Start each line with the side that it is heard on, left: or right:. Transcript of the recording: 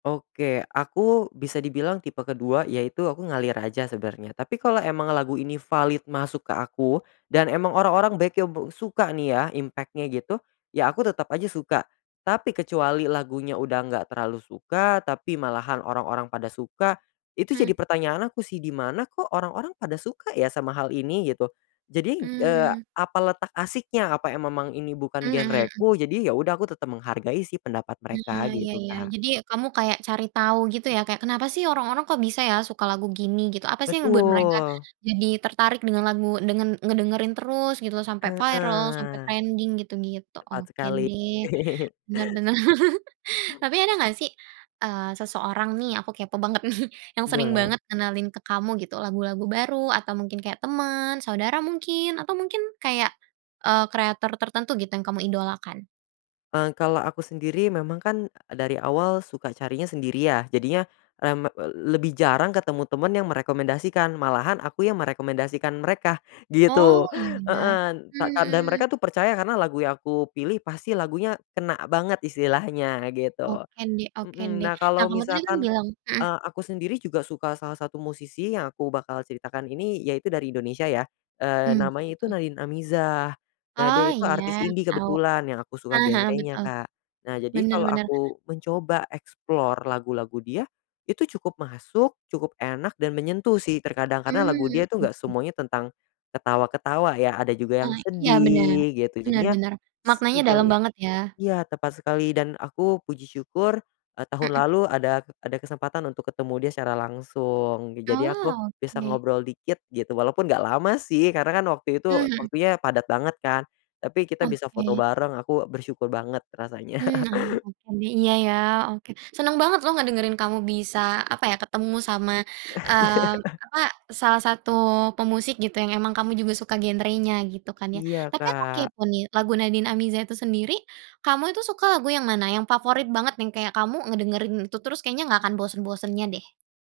left: Oke. Aku bisa dibilang tipe ke-2 yaitu aku ngalir aja sebenarnya tapi kalau emang lagu ini valid masuk ke aku dan emang orang-orang bekyo be suka nih ya impact-nya gitu, ya aku tetap aja suka. Tapi kecuali lagunya udah nggak terlalu suka, tapi malahan orang-orang pada suka itu
right: Mmm.
left: jadi pertanyaan aku sih, "Dimana kok orang-orang pada suka ya sama hal ini?" Gitu. Jadi, eee,
right: Mmm.
left: "Apa letak asyiknya? Apa em memang ini bukan
right: Mhm mhm.
left: genreku?" Jadi ya udah aku tetap menghargai sih pendapat
right: Ah,
left: mereka
right: iya
left: gitu,
right: iya.
left: Kak.
right: Jadi kamu kayak cari tahu gitu ya kayak, "Kenapa sih orang-orang kok bisa ya suka lagu gini?" Gitu, apa sih yang membuat mereka
left: Betul.
right: jadi tertarik dengan lagu, dengan ngedengerin terus gitu sampai viral, sampai
left: Heeh.
right: trending gitu-gitu.
left: Tepat
right: Oke
left: sekali.
right: deh. Benar benar. Tapi ada nggak sih, eee, seseorang nih aku kepo banget nih, yang sering
left: Boleh.
right: banget ngenalin ke kamu gitu lagu-lagu baru atau mungkin kayak teman, saudara mungkin atau mungkin kayak, eee, kreator tertentu gitu yang kamu idolakan?
left: Eee, kalau aku sendiri memang kan dari awal suka carinya sendiri ya jadinya, mmm, e l lebih jarang ketemu teman yang merekomendasikan, malahan aku yang merekomendasikan mereka
right: Oh,
left: gitu.
right: iya ya.
left: Heeh, n
right: Mmm,
left: tak ka dan
right: mhm.
left: mereka tuh percaya karena lagu yang aku pilih pasti lagunya kena banget istilahnya gitu.
right: Oke deh oke
left: Mmm.
right: deh.
left: Nah,
right: Nah,
left: kalau
right: kamu tadi kan
left: misalkan,
right: bilang mmm.
left: eee, aku sendiri juga suka salah satu musisi yang aku bakal ceritakan ini yaitu dari Indonesia ya. Eee,
right: Mmm.
left: namanya
right: Siapa
left: itu
right: tuh?
left: Nadin Amizah. Nah, dia
right: Oh,
left: itu
right: iya
left: artis
right: aku
left: indie
right: tahu.
left: kebetulan yang aku suka
right: Heeh heeh,
left: genrenya,
right: betul.
left: Kak. Nah jadi
right: Benar
left: kalau
right: benar.
left: aku mencoba explore lagu-lagu dia itu cukup masuk, cukup enak dan menyentuh sih terkadang karena lagu dia
right: Mmm.
left: itu nggak
right: Oke.
left: semuanya tentang ketawa-ketawa ya, ada juga yang
right: Ah, iya benar.
left: sedih gitu.
right: Benar
left: Jadinya
right: benar.
left: s
right: Maknanya
left: sejauh
right: dalam
left: i
right: banget ya?
left: iya, tepat sekali dan aku puji syukur, eee, tahun
right: Mhm.
left: lalu ada ada kesempatan untuk ketemu dia secara langsung. Jadi aku
right: Oh,
left: bisa
right: oke.
left: ngobrol dikit gitu walaupun nggak lama sih karena kan waktu itu
right: Mmm, mhm.
left: waktunya padat banget kan tapi kita bisa foto
right: Oke.
left: bareng, aku bersyukur banget rasanya.
right: Mmm. Ah oke deh. Iya iya, oke. Senang banget loh ngedengerin kamu bisa, apa ya? Ketemu sama, eee, apa, salah satu pemusik gitu yang emang kamu juga suka genrenya gitu kan ya.
left: Iya,
right: Tapi aku
left: Kak.
right: kepo nih lagu Nadin Amizah itu sendiri, kamu itu suka lagu yang mana? Yang favorit banget nih, yang kayak kamu ngedengerin itu terus, kayaknya nggak akan bosan-bosannya deh?